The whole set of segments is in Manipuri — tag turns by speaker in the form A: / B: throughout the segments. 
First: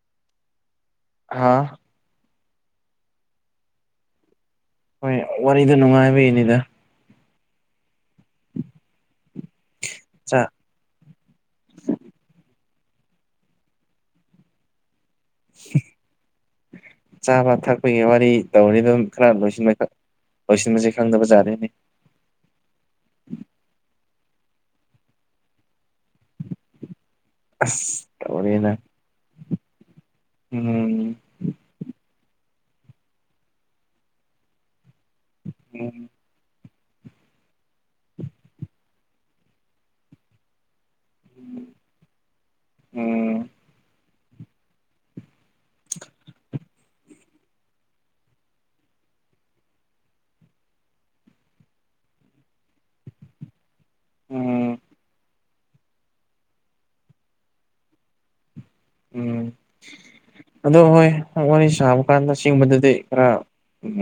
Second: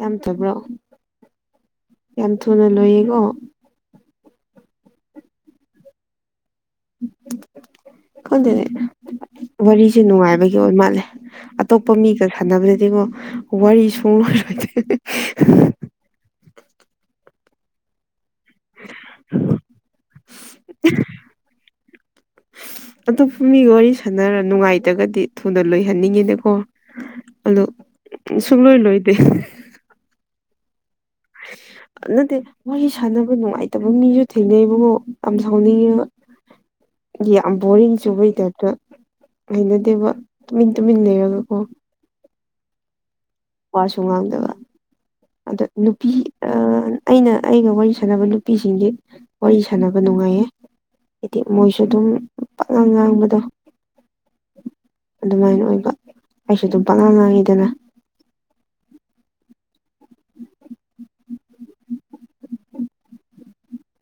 A: ꯌꯥꯝꯇꯕ꯭ꯔꯣ
B: ꯍꯥꯥ
A: ꯌꯥꯝ ꯊꯨꯅ ꯂꯣꯏꯌꯦꯀꯣ
B: ꯍꯣꯏ ꯋꯥꯔꯤꯗꯣ ꯅꯨꯡꯉꯥꯏꯕꯒꯤꯅꯤꯗ
A: ꯈꯪꯗꯦ ꯋꯥꯔꯤꯁꯦ
B: ꯆꯥꯛ
A: ꯅꯨꯡꯉꯥꯏꯕꯒꯤ ꯑꯣꯏ ꯃꯥꯜꯂꯦ ꯑꯇꯣꯞꯄ ꯃꯤꯒ ꯁꯥꯟꯅꯕꯗꯗꯤꯀꯣ ꯋꯥꯔꯤ ꯁꯨꯡꯂꯣꯏ ꯂꯣꯏꯗꯦ
B: ꯆꯥꯕ ꯊꯛꯄꯒꯤ ꯋꯥꯔꯤ ꯇꯧꯔꯤꯗꯨꯟ ꯈꯔ ꯂꯣꯏꯁꯤꯟꯕ ꯍꯦꯛꯇ ꯂꯣꯏꯁꯤꯟꯕꯁꯦ ꯈꯪꯗꯕ ꯖꯗꯦꯅꯦ
A: ꯑꯇꯣꯞꯄ ꯃꯤꯒ ꯋꯥꯔꯤ ꯁꯥꯟꯅꯔ ꯅꯨꯡꯉꯥꯏꯇ꯭ꯔꯒꯗꯤ ꯊꯨꯅ ꯂꯣꯏꯍꯟꯅꯤꯡꯉꯤꯅꯦꯀꯣ ꯑꯗꯣ
B: ꯑꯁ
A: ꯁꯨꯡꯂꯣꯏ
B: ꯇꯧꯔꯦꯅ
A: ꯂꯣꯏꯗꯦ
B: ꯎꯝ
A: ꯅꯠꯇꯦ ꯃꯣꯏꯒꯤ ꯁꯥꯟꯅꯕ ꯅꯨꯡꯉꯥꯏꯇꯕ ꯃꯤꯁꯨ ꯊꯦꯡꯅꯩ ꯏꯕꯨꯡꯉꯣ ꯌꯥꯝ ꯁꯥꯎꯅꯤꯡꯉꯦꯕ
B: ꯎꯝ
A: ꯌꯥꯝ ꯕꯣꯔꯤꯡ ꯆꯨꯕꯩ ꯇꯥꯏꯞꯇ ꯍꯩꯅꯗꯦꯕ ꯇꯨꯃꯤꯟ ꯇꯨꯃꯤꯟ ꯂꯩꯔꯒ ꯀꯣ
B: ꯎꯝ
A: ꯋꯥꯁꯨ ꯉꯥꯡꯗꯕ ꯑꯗꯣ ꯅꯨꯄꯤ ꯑꯥ ꯑꯩꯅ ꯑꯩꯒ ꯋꯥꯔꯤ ꯁꯥꯟꯅꯕ ꯅꯨꯄꯤꯁꯤꯡꯗꯨ ꯋꯥꯔꯤ ꯁꯥꯟꯅꯕ ꯅꯨꯡꯉꯥꯏꯌꯦ ꯍꯥꯏꯗꯤ ꯃꯣꯏꯁꯨ ꯑꯗꯨꯝ ꯄꯛꯉꯥꯡ ꯉꯥꯡꯕꯗꯣ
B: ꯎꯝ
A: ꯑꯗꯨꯃꯥꯏꯅ ꯑꯣꯏꯕ ꯑꯩꯁꯨ ꯑꯗꯨꯝ ꯄꯛꯉꯥꯡ ꯉꯥꯡꯉꯤꯗꯅ
B: ꯎꯝ ꯑꯗꯣ ꯍꯣꯏ ꯋꯥꯔꯤ ꯁꯥꯕ ꯀꯥꯟꯗ ꯁꯦꯡꯕꯗꯗꯤ ꯈꯔ ꯎꯝ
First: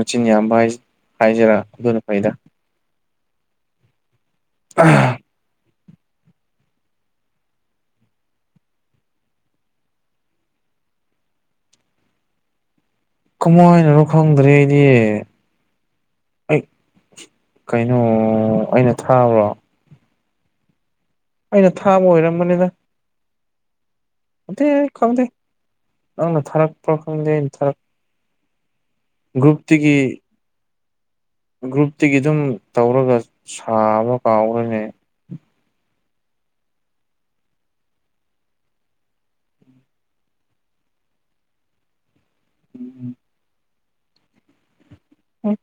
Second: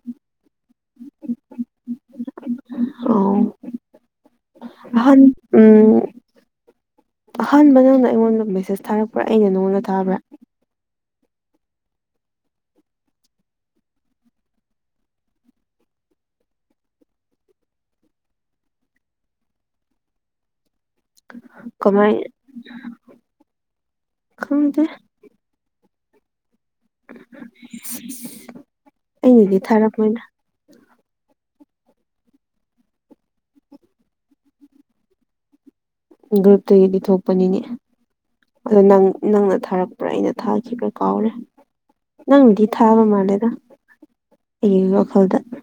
B: ꯃꯆꯤꯟ ꯌꯥꯝꯕ ꯍꯥꯏꯖꯤꯔ ꯑꯗꯨꯅ ꯐꯩꯗ
A: ꯑꯣ ꯅꯍꯟ ꯎꯝ ꯑꯍꯥꯟꯕ ꯅꯪꯅ ꯑꯩꯉꯣꯟꯗ ꯃꯦꯁꯦꯁ ꯊꯥꯔꯛꯄ꯭ꯔꯥ ꯑꯩꯅ ꯅꯉꯣꯟꯗ ꯊꯥꯕ꯭ꯔꯥ
B: ꯀꯃꯥꯏꯅꯅꯣ ꯈꯪꯗ꯭ꯔꯦ ꯑꯩꯗꯤ ꯑꯩ ꯀꯩꯅꯣ ꯑꯩꯅ ꯊꯥꯕ꯭ꯔ ꯑꯩꯅ ꯊꯥꯕ
A: ꯀꯃꯥꯏꯅ
B: ꯑꯣꯏꯔꯝꯒꯅꯤꯗ ꯈꯪꯗꯦ ꯈꯪꯗꯦ ꯅꯪꯅ ꯊꯥꯔꯛꯄ꯭ꯔ ꯈꯪꯗꯦ ꯑꯩꯅ ꯊꯥꯔꯛ
A: ꯑꯩꯅꯗꯤ ꯊꯥꯔꯛ
B: ꯒ꯭ꯔꯨꯞꯇꯒꯤ
A: ꯃꯣꯏꯗ
B: ꯒ꯭ꯔꯨꯞꯇꯒꯤ ꯑꯗꯨꯝ ꯇꯧꯔꯒ ꯁꯥꯕ ꯀꯥꯎꯔꯦꯅꯦ
A: ꯒ꯭ꯔꯨꯞꯇꯒꯤꯗꯤ ꯊꯣꯛꯄꯅꯤꯅꯦ ꯑꯗꯣ ꯅꯪ ꯅꯪꯅ ꯊꯥꯔꯛꯄ꯭ꯔꯥ ꯑꯩꯅ ꯊꯥꯈꯤꯕ꯭ꯔꯥ ꯀꯥꯎꯔꯦ ꯅꯪꯅꯗꯤ ꯊꯥꯕ ꯃꯥꯜꯂꯦꯗ ꯑꯩꯒꯤ ꯋꯥꯈꯜꯗ
B: ꯑꯣ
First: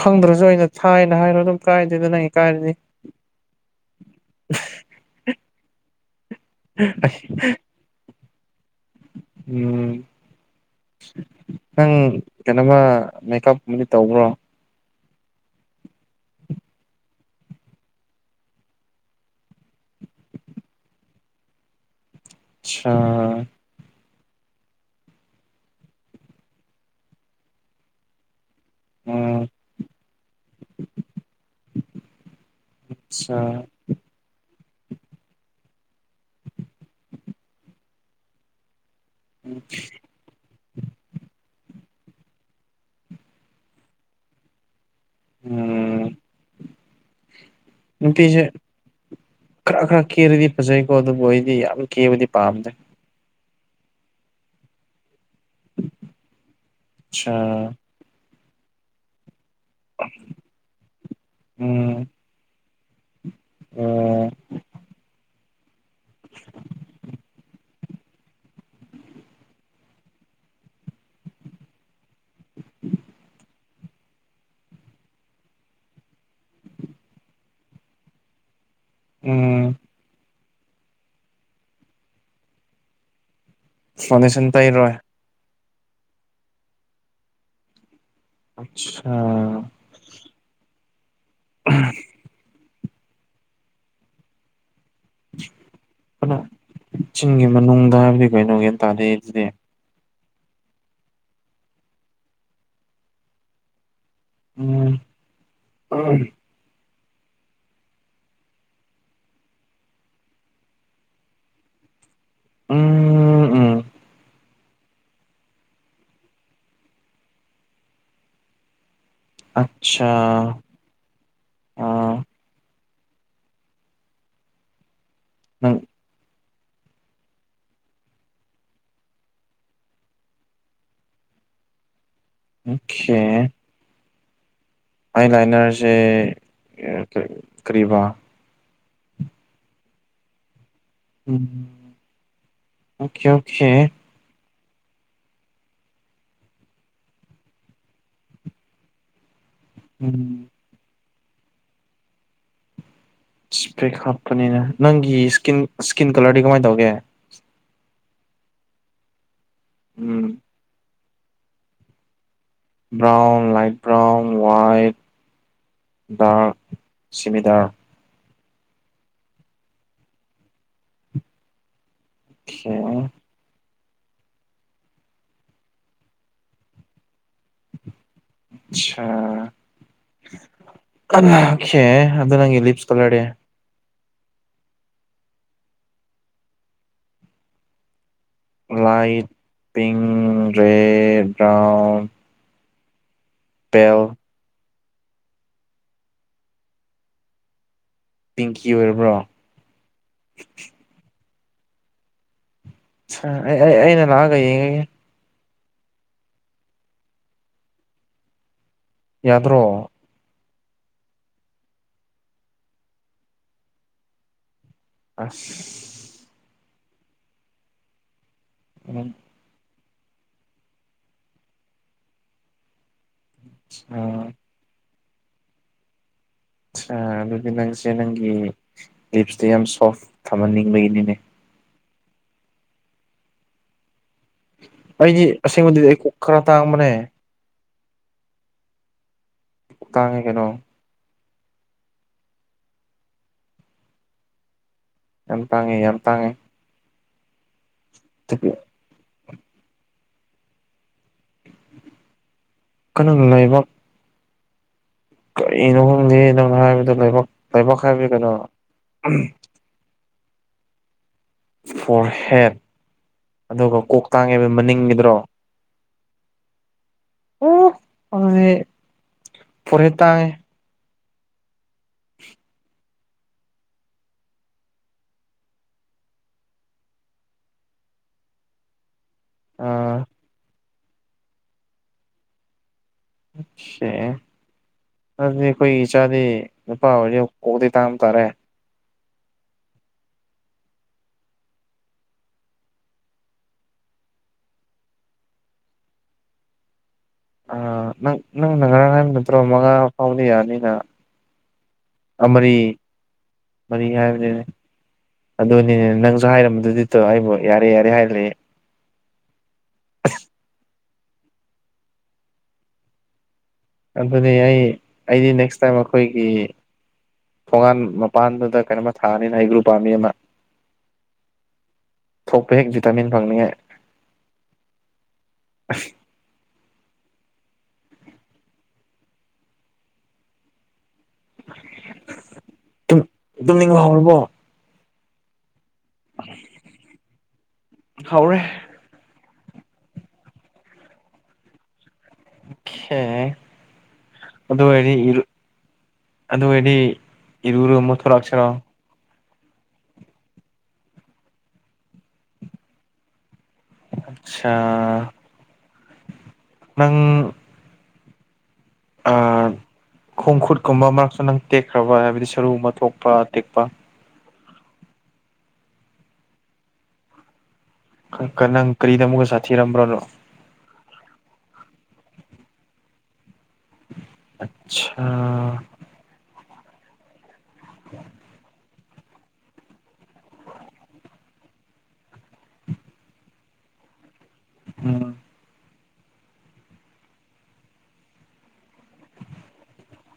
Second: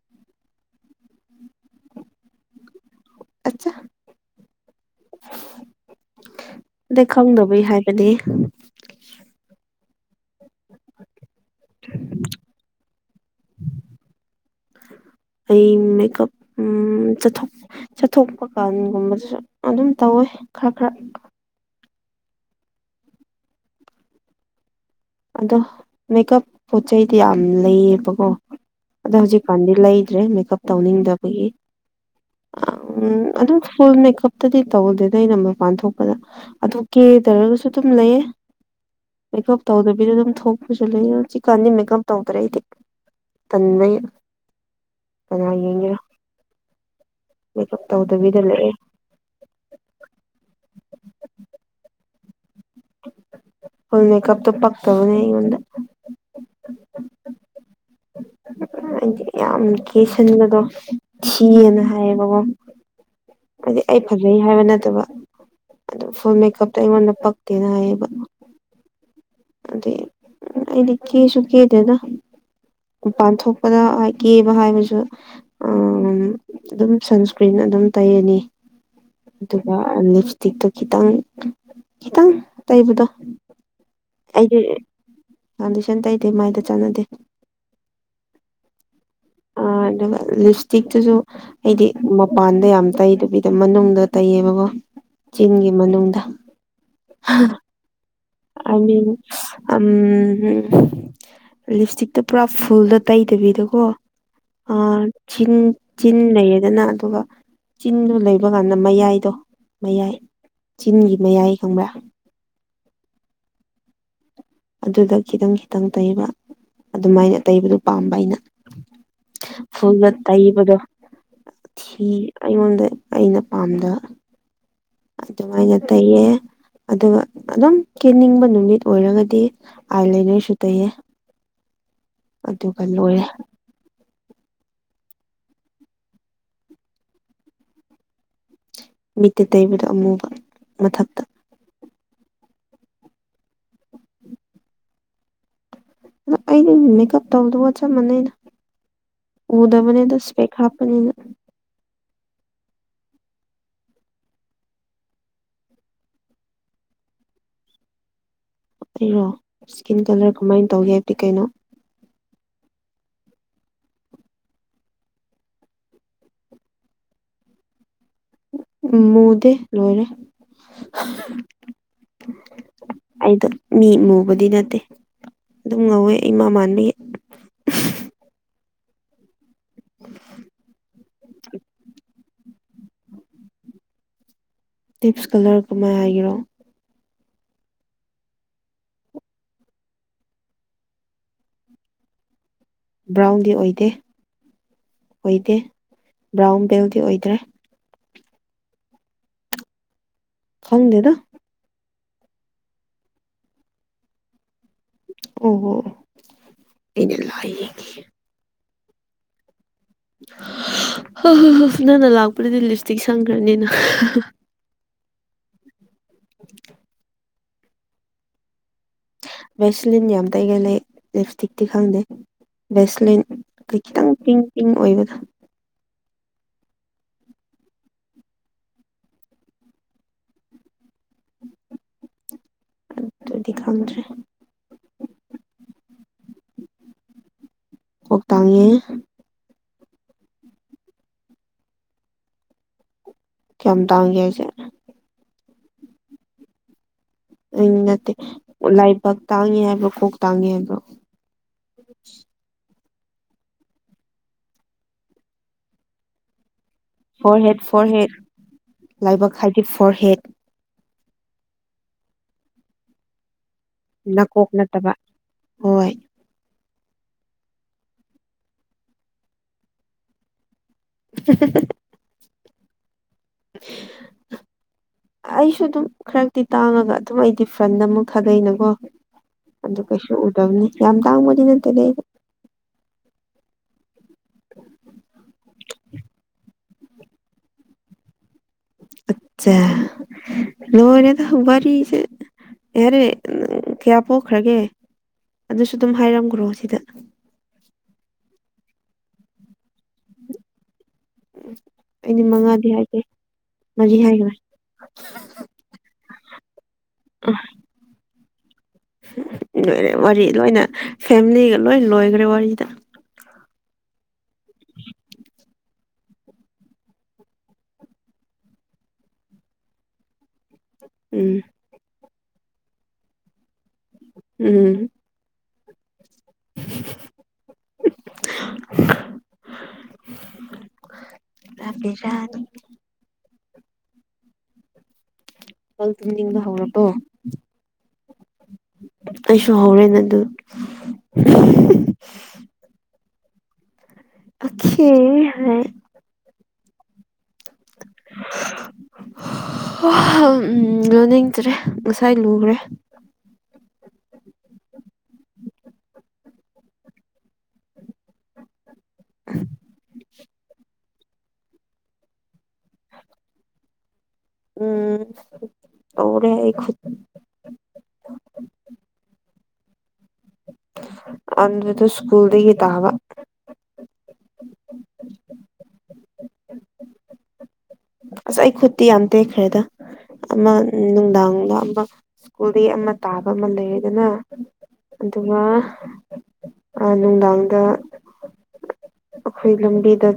B: ꯈꯪꯗ꯭ꯔꯁꯨ ꯑꯩꯅ ꯊꯥꯏꯅ ꯍꯥꯏꯔꯣ ꯑꯗꯨꯝ ꯀꯥꯏꯗꯦꯗ ꯅꯪꯅ ꯏꯀꯥꯏꯔꯗꯤ
A: ꯑꯠꯆꯥ ꯑꯗꯩ ꯈꯪꯗꯕꯩ ꯍꯥꯏꯕꯅꯦ
B: ꯎꯝ ꯅꯪ ꯀꯩꯅꯣꯃ ꯃꯦꯀꯞꯕꯨ ꯇꯧꯕ꯭ꯔꯣ
A: ꯑꯩ ꯃꯦꯀꯞ ꯎꯝ ꯆꯠꯊꯣꯛ ꯆꯠꯊꯣꯛꯄ ꯀꯥꯟꯒꯨꯝꯕꯗꯁꯨ ꯑꯗꯨꯝ ꯇꯧꯋꯦ ꯈꯔ ꯈꯔ
B: ꯁꯥ
A: ꯑꯗꯣ ꯃꯦꯀꯞ ꯄꯣꯠ ꯆꯩꯩꯗꯤ ꯌꯥꯝ ꯂꯩꯌꯦꯕꯀꯣ ꯑꯗꯣ
B: ꯎꯝ
A: ꯍꯧꯖꯤꯛꯀꯥꯟꯗꯤ ꯂꯩꯗ꯭ꯔꯦ ꯃꯦꯀꯞ ꯇꯧꯅꯤꯡꯗꯕꯒꯤ ꯑꯝ
B: ꯑꯆꯥ
A: ꯑꯗꯨ ꯐꯨꯜ ꯃꯦꯀꯞꯇꯗꯤ ꯇꯧꯗꯦꯗ ꯑꯩꯅ ꯃꯄꯥꯟ ꯊꯣꯛꯄꯗ ꯑꯗꯨ ꯀꯦꯗꯔꯒꯁꯨ ꯑꯗꯨꯝ ꯂꯩꯌꯦ ꯃꯦꯀꯞ ꯇꯧꯗꯕꯤꯗ ꯑꯗꯨꯝ ꯊꯣꯛ ꯄꯁꯨ ꯂꯩꯌꯦ ꯍꯧꯖꯤꯛꯀꯥꯟꯗꯤ ꯃꯦꯀꯄ ꯇꯧꯗꯔꯦ ꯑꯩꯗꯤ ꯇꯜ ꯂꯦꯅ ꯀꯅꯥ ꯌꯦꯡꯒꯦꯔꯣ
B: ꯎꯝ
A: ꯃꯦꯀꯞ ꯇꯧꯗꯕꯤꯗ ꯂꯩꯑꯦ
B: ꯈ꯭ꯔ ꯈ꯭ꯔ ꯀꯦꯔꯗꯤ ꯐꯖꯩꯀꯣ ꯑꯗꯨꯕꯨ ꯑꯩꯗꯤ ꯌꯥꯝ ꯀꯦꯕꯗꯤ ꯄꯥꯝꯗꯦ
A: ꯐꯨꯜ ꯃꯦꯀꯞꯇꯣ ꯄꯛꯇꯕꯅꯦ ꯑꯩꯉꯣꯟꯗ
B: ꯑꯠꯁꯥ
A: ꯑꯩꯗꯤ ꯌꯥꯝ ꯀꯦꯁꯤꯟꯕꯗꯣ ꯊꯤꯌꯦꯅ
B: ꯎꯝ
A: ꯍꯥꯏꯌꯦꯕꯀꯣ
B: [inaudible]
A: ꯍꯥꯏꯗꯤ ꯑꯩ
B: ꯑꯣ
A: ꯐꯖꯩ ꯍꯥꯏꯕ ꯅꯠꯇꯕ ꯑꯗꯣ ꯐꯨꯜ ꯃꯦꯀꯞꯇꯣ ꯑꯩꯉꯣꯟꯗ ꯄꯛꯇꯦꯅ ꯍꯥꯏꯌꯦꯕ ꯑꯗꯨꯏ ꯑꯝ ꯑꯩꯗꯤ ꯀꯦꯁꯨꯨ ꯀꯦꯗꯦꯗ ꯄꯥꯟ ꯊꯣꯛꯄꯗ ꯀꯦꯕ ꯍꯥꯏꯕꯁꯨ ꯑꯝ ꯑꯗꯨꯝ ꯁꯟꯁꯀ꯭ꯔꯤꯟ ꯑꯗꯨꯝ ꯇꯩꯔꯅꯤ
B: ꯎꯝ
A: ꯑꯗꯨꯒ ꯂꯤꯞꯁꯇꯤꯛꯇꯣ ꯈꯤꯇꯪ ꯈꯤꯇꯪ ꯇꯩꯕꯗꯣ
B: ꯐꯥꯎꯟꯗꯦꯁꯟ
A: ꯑꯩꯗꯤ
B: ꯇꯩꯔꯣꯏ
A: ꯐꯥꯎꯟꯗꯦꯁꯟ ꯇꯩꯗꯦ ꯃꯥꯏꯗ ꯆꯥꯟꯅꯗꯦ
B: ꯑꯆꯁꯥꯥ
A: ꯑꯥ ꯑꯗꯨꯒ ꯂꯤꯞꯁꯇꯤꯛ ꯇꯨꯁꯨ ꯑꯩꯗꯤ ꯃꯄꯥꯟꯗ ꯌꯥꯝ ꯇꯩꯗꯕꯤꯗ ꯃꯅꯨꯡꯗ ꯇꯩꯌꯦꯕꯀꯣ ꯆꯤꯟꯒꯤ ꯃꯅꯨꯡꯗ ꯍꯥ
B: ꯅꯨꯡꯗ ꯍꯥꯏꯕꯗꯤ ꯀꯩꯅꯣꯒꯤ
A: [unintelligible] ꯎꯝ ꯎꯝ ꯂꯤꯞꯁꯇꯤꯛꯇꯣ ꯄꯨꯔꯥ ꯐꯨꯜꯗ ꯇꯩꯗꯕꯤꯗꯀꯣ
B: ꯎꯝ
A: ꯑꯥ ꯆꯤꯟ ꯆꯤꯟ ꯂꯩꯔꯦꯗꯅ ꯑꯗꯨꯒ ꯆꯤꯟꯗꯨ ꯂꯩꯕ ꯀꯥꯟꯗ ꯃꯌꯥꯏꯗꯣ ꯃꯌꯥꯏ ꯆꯤꯟꯒꯤ ꯃꯌꯥꯏ ꯈꯪꯕ꯭ꯔꯥ
B: ꯎꯝ ꯎꯝ
A: ꯑꯗꯨꯗ ꯈꯤꯇꯪ ꯈꯤꯇꯪ ꯇꯩꯕ ꯑꯗꯨꯃꯥꯏꯅ ꯇꯩꯕꯗꯨ ꯄꯥꯝꯕ ꯑꯩꯅ ꯐꯨꯜꯒ
B: ꯑꯠꯆꯥ
A: ꯇꯩꯕꯗꯣ ꯊꯤ
B: ꯑꯥ
A: ꯑꯩꯉꯣꯟꯗ ꯑꯩꯅ ꯄꯥꯝꯗ
B: ꯅꯪ
A: ꯑꯗꯨꯃꯥꯏꯅ ꯇꯩꯌꯦ ꯑꯗꯨꯒ ꯑꯗꯨꯝ ꯀꯦꯅꯤꯡꯕ ꯅꯨꯃꯤꯠ ꯑꯣꯏꯔꯒꯗꯤ ꯑꯥꯏ ꯂꯥꯏꯅꯔꯁꯨ ꯇꯩꯌꯦ ꯑꯗꯨꯒ
B: ꯑꯣꯀꯦ
A: ꯂꯣꯏꯔꯦ
B: ꯑꯥꯏ ꯂꯥꯏꯅꯔꯁꯦ ꯀꯔꯤꯕ
A: ꯃꯤꯠꯇ ꯇꯩꯕꯗꯨ ꯑꯃꯨꯕ ꯃꯊꯛ
B: ꯑꯣꯀꯦ ꯑꯣꯀꯦ
A: ꯑꯩꯩꯗꯤ ꯃꯦꯀꯞ ꯇꯧꯗꯕꯒ ꯆꯞ ꯃꯥꯟꯅꯩꯩꯗ ꯎꯗꯕꯅꯤꯗ
B: ꯎꯝ
A: ꯏꯁꯄꯦꯛ ꯍꯥꯞꯄꯅꯤꯅ
B: ꯏꯁꯄꯦꯛ ꯍꯥꯞꯄꯅꯤꯅ ꯅꯪꯒꯤ ꯏꯁꯀꯤꯟ ꯏꯁꯀꯤꯟ ꯀꯂꯔꯗꯤ ꯀꯃꯥꯏꯅ ꯇꯧꯒꯦ
A: ꯑꯩꯔꯣ ꯏꯁꯀꯤꯟ ꯀꯂꯔ
B: ꯎꯝ
A: ꯀꯃꯥꯏꯅ ꯇꯧꯒꯦ ꯍꯥꯏꯕꯗꯤ ꯀꯩꯅꯣ
B: brown light brown white dark ꯁꯤꯃꯤꯗꯥꯔꯛ
A: ꯃꯨꯗꯦ ꯂꯣꯏꯔꯦ [unintelligible]
B: ꯈꯦ
A: ꯑꯩꯗꯣ ꯃꯤ ꯃꯨꯕꯗꯤ ꯅꯠꯇꯦ ꯑꯗꯨꯝ ꯉꯧꯋꯦ ꯏꯃꯥ ꯃꯥꯟꯕꯒꯤ
B: ꯑꯁꯁꯥ [unintelligible] ꯈꯦ ꯑꯗꯨ ꯅꯪꯒꯤ ꯂꯤꯞꯁ ꯀꯂꯔꯗꯤ
A: ꯇꯤꯞꯁ ꯀꯂꯔ ꯀꯃꯥꯏ ꯍꯥꯏꯒꯦꯔꯣ
B: ꯂꯥꯏꯠ ꯄꯤꯡ ꯔꯦꯠ ꯕ꯭ꯔꯥꯎꯟ
A: ꯕ꯭ꯔꯥꯎꯟꯗꯤ ꯑꯣꯏꯗꯦ
B: ꯄꯦꯜ
A: ꯑꯣꯏꯗꯦ ꯕ꯭ꯔꯥꯎꯟ ꯕꯦꯜꯗꯤ ꯑꯣꯏꯗ꯭ꯔꯦ
B: ꯄꯤꯡꯀꯤ ꯑꯣꯏꯕ꯭ꯔꯣ
A: ꯈꯪꯗꯦꯗ
B: ꯑꯩ ꯑꯩ ꯑꯩꯅ ꯂꯥꯛꯑꯒ ꯌꯦꯡꯉꯒꯦ
A: ꯑꯣ ꯑꯣ ꯑꯣ ꯑꯩꯅ ꯂꯛꯑꯥ ꯌꯦꯡ...
B: ꯌꯥꯗ꯭ꯔꯣ
A: ꯍ ꯍꯣ ꯍꯣ ꯅꯪꯅ ꯂꯥꯛꯄꯗꯗꯤ ꯂꯤꯞꯁꯇꯤꯛ ꯁꯪꯒ꯭ꯔꯅꯤꯅ
B: ꯑꯁ [inaudible]
A: ꯚꯦꯁꯂꯤꯟ ꯌꯥꯝ ꯇꯩꯒꯜꯂꯦ ꯂꯤꯞꯁꯇꯤꯛꯇꯤ ꯈꯪꯗꯦ ꯚꯦꯁꯂꯤꯟ
B: ꯑ
A: ꯈꯤꯇꯪ ꯄꯤꯡ
B: ꯑꯠꯆꯥ
A: ꯄꯤꯡ ꯑꯣꯏꯕꯗꯣ
B: ꯑꯆꯥ ꯑꯗꯨꯗꯤ ꯅꯪꯁꯦ ꯅꯪꯒꯤ ꯂꯤꯞꯁꯇꯣ ꯌꯥꯝ ꯁꯣꯐ ꯊꯝꯍꯟꯅꯤꯡꯕꯒꯤꯅꯤꯅꯦ
A: ꯑꯗꯨꯗꯤ ꯈꯪꯗ꯭ꯔꯦ
B: ꯑꯩꯗꯤ ꯑꯁꯦꯡꯕꯗꯤꯗꯤ ꯀꯣꯛ ꯈꯔ ꯇꯥꯡꯕꯅꯦ
A: ꯀꯣꯛ ꯇꯥꯡꯉꯦ
B: ꯇꯥꯡꯉꯦ ꯀꯩꯅꯣ
A: ꯀꯌꯥꯝ ꯇꯥꯡꯒꯦ ꯍꯥꯏꯁꯦ
B: ꯌꯥꯝ ꯇꯥꯡꯉꯦ ꯌꯥꯝ ꯇꯥꯡꯉꯦ
A: ꯎꯝ ꯅꯠꯇꯦ ꯂꯥꯏꯕꯛ ꯇꯥꯡꯉꯦ ꯍꯥꯏꯕꯣ ꯀꯣꯛ ꯇꯥꯡꯉꯦ ꯍꯥꯏꯕ꯭ꯔꯣ
B: ꯀꯟꯅꯅꯥ ꯂꯥꯏꯕꯥꯛ ꯀꯔꯤꯅꯣ ꯈꯪꯗꯦ ꯅꯪꯅꯣ ꯍꯥꯏꯕꯗ ꯂꯥꯏꯕꯛ
A: ꯐꯣꯔ ꯍꯦꯠ
B: ꯂꯥꯏꯕꯛ ꯍꯥꯏꯕꯗꯤ ꯀꯩꯅꯣ
A: ꯍꯞ ꯐꯣꯔ ꯍꯦꯠ
B: ꯐꯣꯔ ꯍꯦꯠ ꯑꯗꯨꯒ ꯀꯣꯛꯇꯥꯡꯉꯦ
A: ꯅꯀꯣꯛ
B: ꯍꯥꯏꯕ
A: ꯅꯠꯇꯕ
B: ꯃꯅꯤꯡꯒꯤꯗ꯭ꯔꯣ
A: ꯍꯣꯏ
B: ꯑꯣ ꯍꯣꯏ ꯐꯣꯔꯍꯦꯠ ꯇꯥꯏ
A: [unintelligible]
B: [inaudible]
A: [inaudible] ꯑꯩꯁꯨ ꯑꯗꯨꯝ ꯈꯔꯛꯇꯤ ꯇꯥꯡꯉꯒ ꯑꯗꯨꯝ ꯑꯩꯗꯤ ꯐ꯭ꯔꯟꯗ ꯑꯃꯨꯛ ꯊꯥꯗꯩ ꯅꯀꯣ
B: ꯑ
A: ꯑꯗꯨ ꯀꯩꯁꯨ ꯎꯗꯝꯅꯤ ꯌꯥꯝ ꯇꯥꯡꯕꯗꯤ ꯅꯠꯇꯦ ꯑꯩ
B: ꯁꯦ ꯑꯗꯨꯗꯤ ꯑꯩꯈꯣꯏ ꯏꯆꯥꯗꯤ ꯅꯨꯄꯥ ꯑꯣꯏꯔꯗꯤ ꯀꯣꯛꯇꯤ ꯇꯥꯡ ꯇꯥꯔꯦ
A: ꯑꯆꯥ ꯂꯣꯏꯔꯦꯗ ꯋꯥꯔꯤꯁꯦ ꯌꯥꯔꯦ ꯀꯌꯥ ꯄꯣꯛꯈ꯭ꯔꯒꯦ ꯑꯗꯨꯁꯨ ꯑꯗꯨꯝ ꯍꯥꯏꯔꯝꯒ꯭ꯔꯣ ꯁꯤꯗ
B: ꯑ ꯅꯪ ꯅꯪꯅ ꯉꯔꯥꯡ ꯍꯥꯏꯕ ꯅꯠꯇ꯭ꯔꯣ ꯃꯉꯥ ꯐꯥꯎꯕꯗꯤ ꯌꯥꯅꯤꯅ
A: ꯑꯩꯗꯤ
B: ꯑꯥ
A: ꯃꯉꯥꯗꯤ
B: ꯃꯔꯤ
A: ꯍꯥꯏꯗꯦ ꯃꯔꯤ ꯍꯥꯏꯒ꯭ꯔꯦ
B: ꯑꯗꯨꯅꯤꯅꯦ ꯅꯪꯁꯨ ꯍꯥꯏꯔꯝꯕꯗꯨꯗꯤꯇꯣ ꯑꯩꯕꯨ ꯌꯥꯔꯦ ꯌꯥꯔꯦ ꯍꯥꯏꯂꯦ
A: ꯂꯣꯏꯔꯦ ꯋꯥꯔꯤ ꯂꯣꯏꯅ ꯐꯦꯃꯤꯂꯤꯒ ꯂꯣꯏ ꯂꯣꯏꯒ꯭ꯔꯦ ꯋꯥꯔꯤꯗ
B: ꯑꯗꯨꯅꯤ ꯑꯩ ꯑꯩꯗꯤ ꯅꯦꯛꯁ ꯇꯥꯏꯝ ꯑꯩꯈꯣꯏꯒꯤ ꯇꯣꯉꯥꯟ ꯃꯄꯥꯟꯗꯨꯗ ꯀꯩꯅꯣꯝꯃ ꯊꯥꯔꯅꯤꯅ ꯍꯩꯒꯔꯨ ꯄꯥꯝꯕꯤ ꯑꯃ
A: ꯎꯝ
B: ꯊꯣꯛꯄ ꯍꯦꯛ ꯚꯤꯇꯥꯃꯤꯟ ꯐꯪꯅꯤꯡꯉꯥꯏ
A: ꯎꯝ
B: ꯑꯁ
A: [inaudible] ꯅꯠꯇꯦ
B: ꯇꯨꯝ ꯇꯨꯝꯅꯤꯡꯕ ꯍꯧꯔꯕꯣ
A: ꯅꯪ ꯇꯨꯝꯅꯤꯡꯕ ꯍꯧꯔꯕꯣ
B: ꯍꯧꯔꯦ
A: ꯑꯩꯁꯨ ꯍꯧꯔꯦꯅ ꯑꯗꯨ
B: ꯀꯦ
A: ꯑꯣꯈꯦ
B: ꯑꯗꯨꯑꯣꯏꯔꯗꯤ ꯏꯔꯨ ꯑꯗꯨ
A: ꯍꯥꯏ
B: ꯑꯗꯨꯑꯣꯏꯔꯗꯤ ꯏꯔꯨꯔ ꯑꯃꯨꯛ ꯊꯣꯛꯂꯛꯁꯤꯔꯣ
A: ꯎꯝ ꯂꯨꯅꯤꯡꯗ꯭ꯔꯦ ꯉꯁꯥꯏ ꯂꯨꯒ꯭ꯔꯦ
B: ꯑꯆꯥ ꯅꯪ ꯈꯣꯡ ꯈꯨꯨꯠ ꯀꯨꯝꯕ ꯃꯔꯛꯁꯨ ꯅꯪ ꯇꯦꯛꯈ꯭ꯔꯕ ꯍꯥꯏꯕꯗꯤ ꯁꯔꯨ ꯒꯨꯝꯕ ꯊꯣꯛꯄ ꯇꯦꯛꯄ
A: ꯎꯝ ꯇꯧꯔꯦ ꯑꯩ ꯈꯨꯠ
B: ꯅꯪ ꯀꯔꯤꯗ ꯑꯃꯨꯛꯀ ꯁꯥꯊꯤꯔꯝꯕ꯭ꯔꯣ
A: ꯑꯗꯨꯗ ꯁꯀꯨꯜꯗꯒꯤ ꯇꯥꯕ
B: ꯑꯆꯥ ꯎꯝ
A: ꯑꯁ ꯑꯩ ꯈꯨꯠꯇꯤ ꯌꯥꯝ ꯇꯦꯛꯈ꯭ꯔꯦꯗ ꯑꯃ ꯅꯨꯡꯗꯥꯡꯗ ꯑꯃ ꯁ꯭ꯀꯨꯜꯗꯒꯤ ꯑꯃ ꯇꯥꯕ ꯑꯃ ꯂꯩꯗꯅ
B: ꯎꯝ
A: ꯑꯗꯨꯒ ꯅꯨꯡꯗꯥꯡꯗ ꯑꯩꯈꯣꯏ ꯂꯝꯕꯤꯗ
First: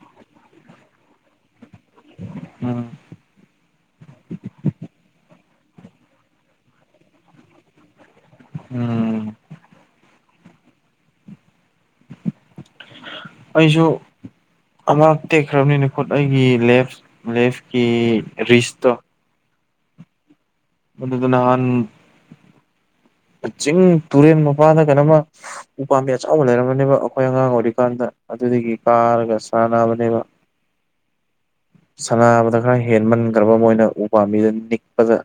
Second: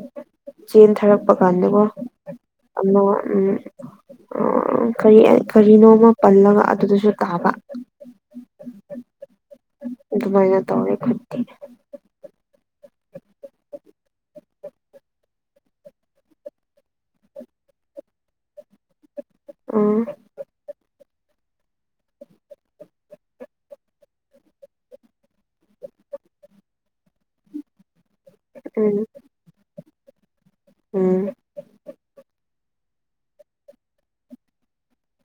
A: ꯆꯦꯟ ꯊꯔꯛꯄ ꯀꯥꯟꯗꯀꯣ
B: ꯎꯝ
A: ꯑꯃ ꯎꯝ ꯀꯔꯤ ꯀꯔꯤꯅꯣꯃ ꯄꯜꯂꯒ ꯑꯗꯨꯗꯁꯨ ꯇꯥꯕ
B: ꯎꯝ
A: ꯑꯗꯨꯃꯥꯏꯅ ꯇꯧꯔꯦ ꯈꯨꯠꯇꯤ
B: ꯑꯩꯁꯨ ꯑꯃꯔꯛ ꯇꯦꯛꯈ꯭ꯔꯝꯅꯤꯅꯦ ꯈꯨꯠ ꯑꯩꯒꯤ ꯂꯦꯐ ꯂꯦꯐꯀꯤ ꯔꯤꯁꯇꯣ
A: ꯎꯝ
B: ꯑꯗꯨꯗꯣ ꯅꯍꯥꯟ ꯆꯤꯡ ꯇꯨꯔꯦꯟ ꯃꯄꯥꯟꯗ ꯀꯅꯣꯃ ꯎꯄꯥꯝꯕꯤ ꯑꯆꯧꯕ ꯂꯩꯔꯝꯕꯅꯦꯕ ꯑꯈꯣꯏ ꯑꯉꯥꯡ ꯑꯣꯏꯔꯤꯀꯥꯟꯗ ꯑꯗꯨꯗꯒꯤ
A: ꯎꯝ
B: ꯀꯥꯔꯒ ꯁꯥꯟꯅꯕꯅꯦꯕ
A: ꯎꯝ
B: ꯁꯟꯅꯥꯕꯗ ꯈꯔ ꯍꯦꯟꯃꯟꯒ꯭ꯔꯕ ꯃꯣꯏꯅ ꯎ ꯄꯥꯝꯕꯤꯗ ꯅꯤꯛꯄꯗ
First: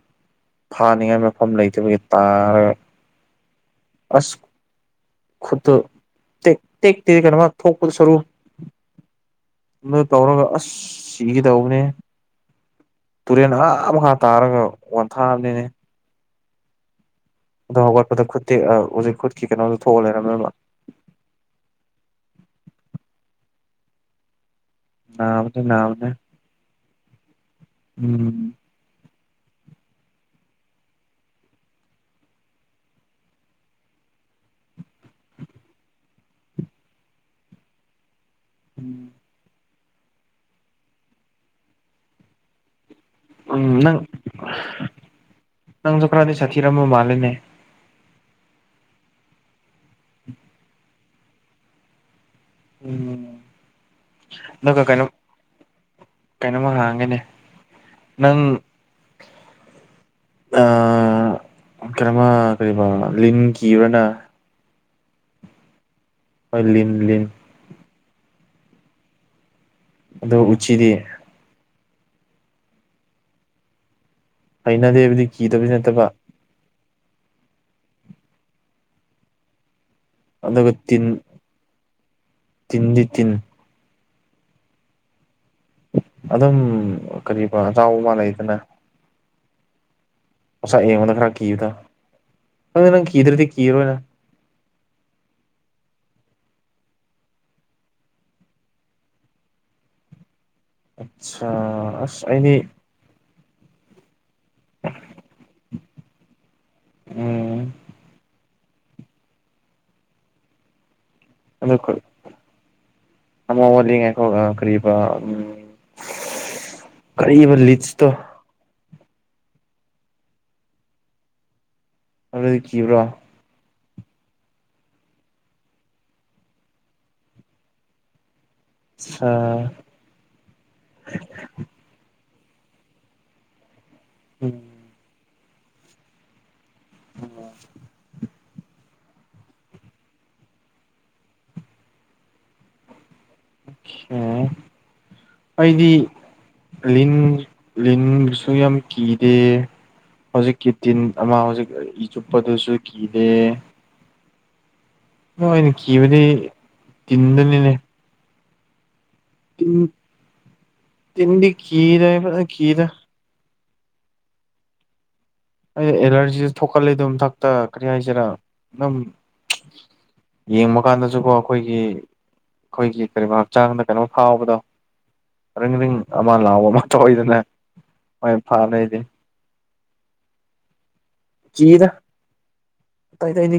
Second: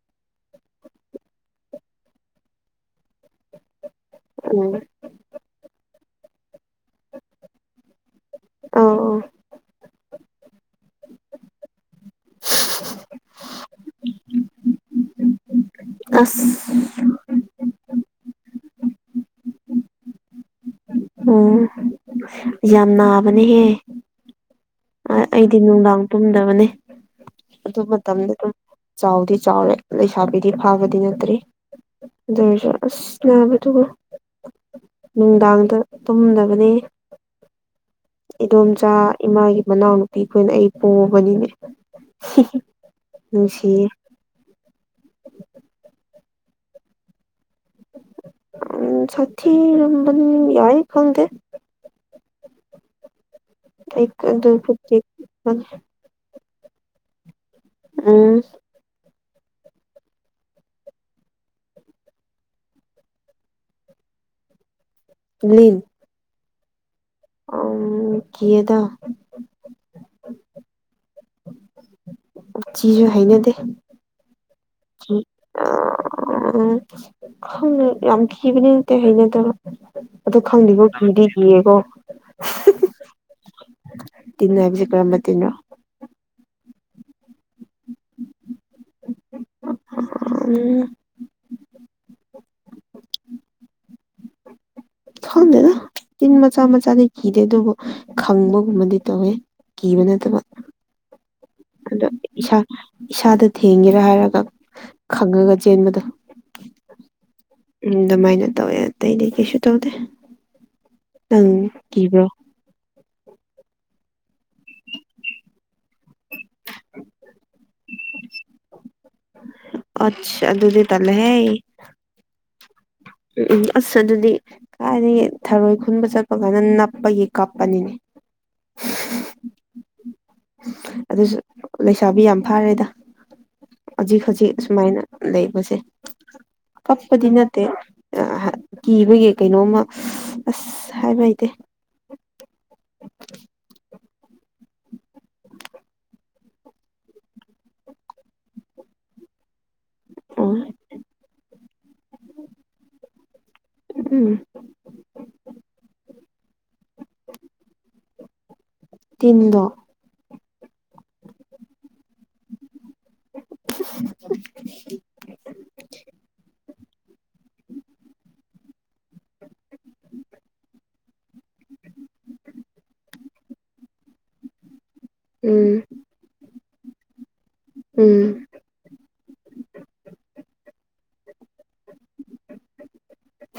B: ꯐꯥꯅꯤꯡꯉꯥꯏ ꯃꯐꯝ ꯂꯩꯇꯕꯒꯤ ꯇꯥꯔꯒ ꯑꯁ
A: ꯎꯝ ꯑꯧ
B: ꯈꯨꯠꯇꯣ ꯇꯦꯛ ꯇꯦꯛꯇꯦ ꯀꯩꯅꯣꯃ ꯊꯣꯛꯄꯗꯣ ꯁꯔꯨ
A: ꯑꯥ ꯑꯣ
B: ꯑꯗꯨ ꯇꯧꯔꯒ ꯑꯁ ꯁꯤꯒꯦꯗꯧꯕꯅꯦ ꯇꯨꯔꯦꯟ ꯑꯥꯥ ꯃꯈꯥ ꯇꯥꯔꯒ ꯋꯥꯟꯊꯥꯕꯅꯤꯅꯦ
A: ꯑꯁ
B: ꯑꯗꯣ ꯍꯧꯒꯠꯄꯗ ꯈꯨꯠꯇꯦꯛꯑ ꯍꯧꯖꯤꯛ ꯈꯨꯠꯀꯤ ꯀꯩꯅꯣꯗꯣ ꯊꯣꯛꯑ ꯂꯩꯔꯝꯃꯦꯕ
A: ꯎꯝ ꯌꯥꯝ ꯅꯥꯕꯅꯦꯍꯦ ꯑ ꯑꯩꯗꯤ
B: ꯅꯥꯕꯗꯤ
A: ꯅꯨꯡꯗꯥꯡ
B: ꯅꯥꯕꯅꯦ
A: ꯇꯨꯝꯗꯕꯅꯦ ꯑꯗꯨ ꯃꯇꯝꯗ ꯑꯗꯨꯝ
B: ꯎꯝ
A: ꯆꯥꯎꯗꯤ ꯆꯥꯎꯔꯦ ꯂꯩꯁꯥꯕꯤꯗꯤ ꯐꯥꯕꯗꯤ ꯅꯠꯇ꯭ꯔꯤ ꯑꯗꯨꯑꯣꯏꯔꯁꯨ ꯑꯁ ꯅꯥꯕꯗꯨꯕꯨ ꯅꯨꯡꯗꯥꯡꯗ ꯇꯨꯝꯗꯕꯅꯦ ꯏꯗꯣꯝꯆꯥ ꯏꯃꯥꯒꯤ ꯃꯅꯥꯎꯅꯨꯄꯤꯈꯣꯏꯅ ꯑꯩ ꯄꯣꯕꯅꯤꯅꯦ
B: ꯎꯝ
A: ꯅꯨꯡꯁꯤꯌꯦ
B: ꯅꯪ ꯅꯪꯖꯨ ꯈꯔꯗꯤ ꯁꯥꯊꯤꯔꯝꯕ ꯃꯥꯜꯂꯦꯅꯦ
A: ꯎꯝ ꯁꯊꯤꯔꯝꯕꯅꯤ ꯌꯥꯏ ꯈꯪꯗꯦ
B: [unintelligible] ꯑꯗꯨꯒ ꯀꯩꯅꯣ
A: [unintelligible]
B: ꯀꯩꯅꯣꯝꯃ ꯍꯥꯡꯒꯦꯅꯦ
A: ꯎꯝ
B: ꯅꯪ ꯑꯥ ꯀꯩꯅꯣꯝꯃ ꯀꯩꯔꯤꯕ ꯂꯤꯟ ꯀꯤꯕ꯭ꯔ ꯅꯪ
A: ꯂꯤꯟ
B: ꯍꯣꯏ ꯂꯤꯟ ꯂꯤꯟ
A: ꯑꯣꯝ ꯀꯤꯌꯦꯗ
B: ꯑꯗꯣ ꯎꯆꯤꯗꯤ
A: ꯎꯆꯤꯖꯨ ꯍꯩꯅꯗꯦ ꯀꯤ
B: ꯍꯩꯅꯗꯦꯕꯗꯤ ꯀꯤꯗꯕꯗꯤ ꯅꯠꯇꯕ
A: ꯎꯝ ꯈꯪꯗꯦ ꯌꯥꯝ ꯈꯤꯕꯅꯤ ꯅꯠꯇꯦ ꯍꯩꯅꯗꯕ ꯑꯗꯣ
B: ꯑꯗꯨꯒ
A: ꯈꯪꯗꯦꯉꯣ
B: ꯇꯤꯟ
A: ꯀꯤꯗꯤ ꯀꯤꯌꯦꯀꯣ
B: [unintelligible] ꯇꯤꯟ
A: ꯇꯤꯟ ꯍꯥꯏꯕꯁꯤ ꯀꯔꯝꯕ ꯇꯤꯅꯣ
B: ꯑꯗꯨꯝ ꯀꯔꯤꯕ ꯑꯆꯧꯕ ꯑꯃ ꯂꯩꯗꯅ
A: [unintelligible]
B: ꯃꯁꯛ ꯌꯦꯡꯕꯗ ꯈꯔ ꯀꯤꯕꯗꯣ ꯈꯪꯗꯦ ꯅꯪ ꯀꯤꯗ꯭ꯔꯗꯤ ꯀꯤꯔꯔꯣꯏꯗ
A: ꯈꯪꯗꯦꯗ ꯇꯤꯟ ꯃꯆꯥ ꯃꯆꯥꯗꯤ ꯀꯤꯗꯦ ꯑꯗꯨꯕꯨ ꯈꯪꯕꯒꯨꯝꯕꯗꯤ ꯇꯧꯋꯦ ꯀꯤꯕ ꯅꯠꯇꯕ
B: ꯑꯠꯁꯥ
A: ꯑꯗꯣ ꯏꯁꯥ ꯏꯁꯥꯗ ꯊꯦꯡꯒꯦꯔꯥ ꯍꯥꯏꯔꯒ ꯈꯪꯉꯒ ꯆꯦꯟꯕꯗꯣ
B: ꯎꯝ
A: ꯎꯝ ꯑꯗꯨꯃꯥꯏꯅ ꯇꯧꯋꯦ ꯑꯇꯩꯗꯤ ꯀꯩꯁꯨ ꯇꯧꯗꯦ ꯅꯪ
B: ꯑꯗꯨ
A: ꯀꯤꯕ꯭ꯔꯣ
B: ꯑꯃ ꯋꯥꯠꯂꯤ ꯉꯥꯏꯈꯣ ꯑ ꯀꯔꯤꯕ ꯎꯝ ꯀꯔꯤꯕ ꯂꯤꯠꯁꯇꯣ
A: ꯑꯠꯆꯥ ꯑꯗꯨꯗꯤ ꯇꯂꯦ ꯍꯦ
B: ꯑꯗꯨꯣꯗꯤ ꯈꯤꯕ꯭ꯔꯣ
A: ꯎꯝ ꯎꯝ ꯑꯁ ꯑꯗꯨꯗꯤ ꯀꯥꯏꯗꯒꯤ ꯊꯔꯣꯏ ꯈꯨꯟꯕ ꯆꯠꯄ ꯀꯥꯟꯗ ꯅꯞꯄꯒꯤ ꯀꯥꯞꯄꯅꯤꯅꯦ
B: ꯑꯁꯥ
A: ꯑꯗꯨꯁꯨ ꯂꯩꯁꯥꯕꯤ ꯌꯥꯝ ꯐꯥꯔꯦꯗ ꯍꯧꯖꯤꯛ ꯈꯖꯤꯛ ꯁꯨꯃꯥꯏꯅ ꯂꯩꯕꯁꯦ ꯀꯞꯄꯗꯤ ꯅꯠꯇꯦ ꯀꯤꯕꯒꯤ ꯀꯩꯅꯣꯝꯃ ꯑꯁ ꯍꯥꯏꯕ ꯍꯩꯇꯦ
B: ꯎꯡ ꯑꯩꯗꯤ ꯂꯤꯟ ꯂꯤꯟꯁꯨ ꯌꯥꯝ ꯀꯤꯗꯦ
A: ꯎꯝ
B: ꯍꯧꯖꯤꯛꯀꯤ ꯇꯤꯟ ꯑꯃ ꯍꯧꯖꯤꯛ ꯏ ꯆꯨꯞꯄꯗꯨꯁꯨ ꯀꯤꯗꯦ
A: ꯎꯝ
B: ꯅꯣꯏꯅ ꯀꯤꯕꯗꯤ ꯇꯤꯟꯗꯨꯅꯤꯅꯦ
A: ꯇꯤꯟꯗꯣ
B: ꯇꯤꯟ ꯇꯤꯟꯗꯤ ꯀꯤꯔꯦ ꯀꯤꯗ
A: [unintelligible]
B: ꯑꯩ ꯑꯦꯂꯔꯖꯤ ꯊꯣꯛ ꯆꯥꯎꯈꯠꯂꯤ ꯃꯊꯛꯇꯥ ꯀꯥꯔꯤ ꯍꯥꯏꯁꯤꯔꯥ ꯑꯗꯨꯝ ꯊꯛꯇ ꯀꯔꯤ ꯍꯥꯏꯁꯤꯔꯥ ꯑꯗꯨꯝ ꯌꯦꯡꯕ ꯀꯥꯟꯗꯁꯨꯀꯣ ꯑꯩꯈꯣꯏꯒꯤ ꯑꯩꯈꯣꯏꯒꯤ ꯀꯔꯤꯕꯥ ꯍꯛꯆꯥꯡꯗ ꯀꯩꯅꯣꯝ ꯐꯥꯎꯕꯗꯣ ꯑꯔꯤꯡ
A: ꯎꯝ
B: ꯑꯔꯤꯡ ꯑꯃꯥ ꯂꯥꯎꯕ ꯑꯃ ꯊꯣꯛꯏꯗꯅ
A: ꯎꯝ
B: ꯐꯅ ꯏꯗꯤ ꯆꯤꯗ ꯑꯩꯗꯤ ꯑꯩ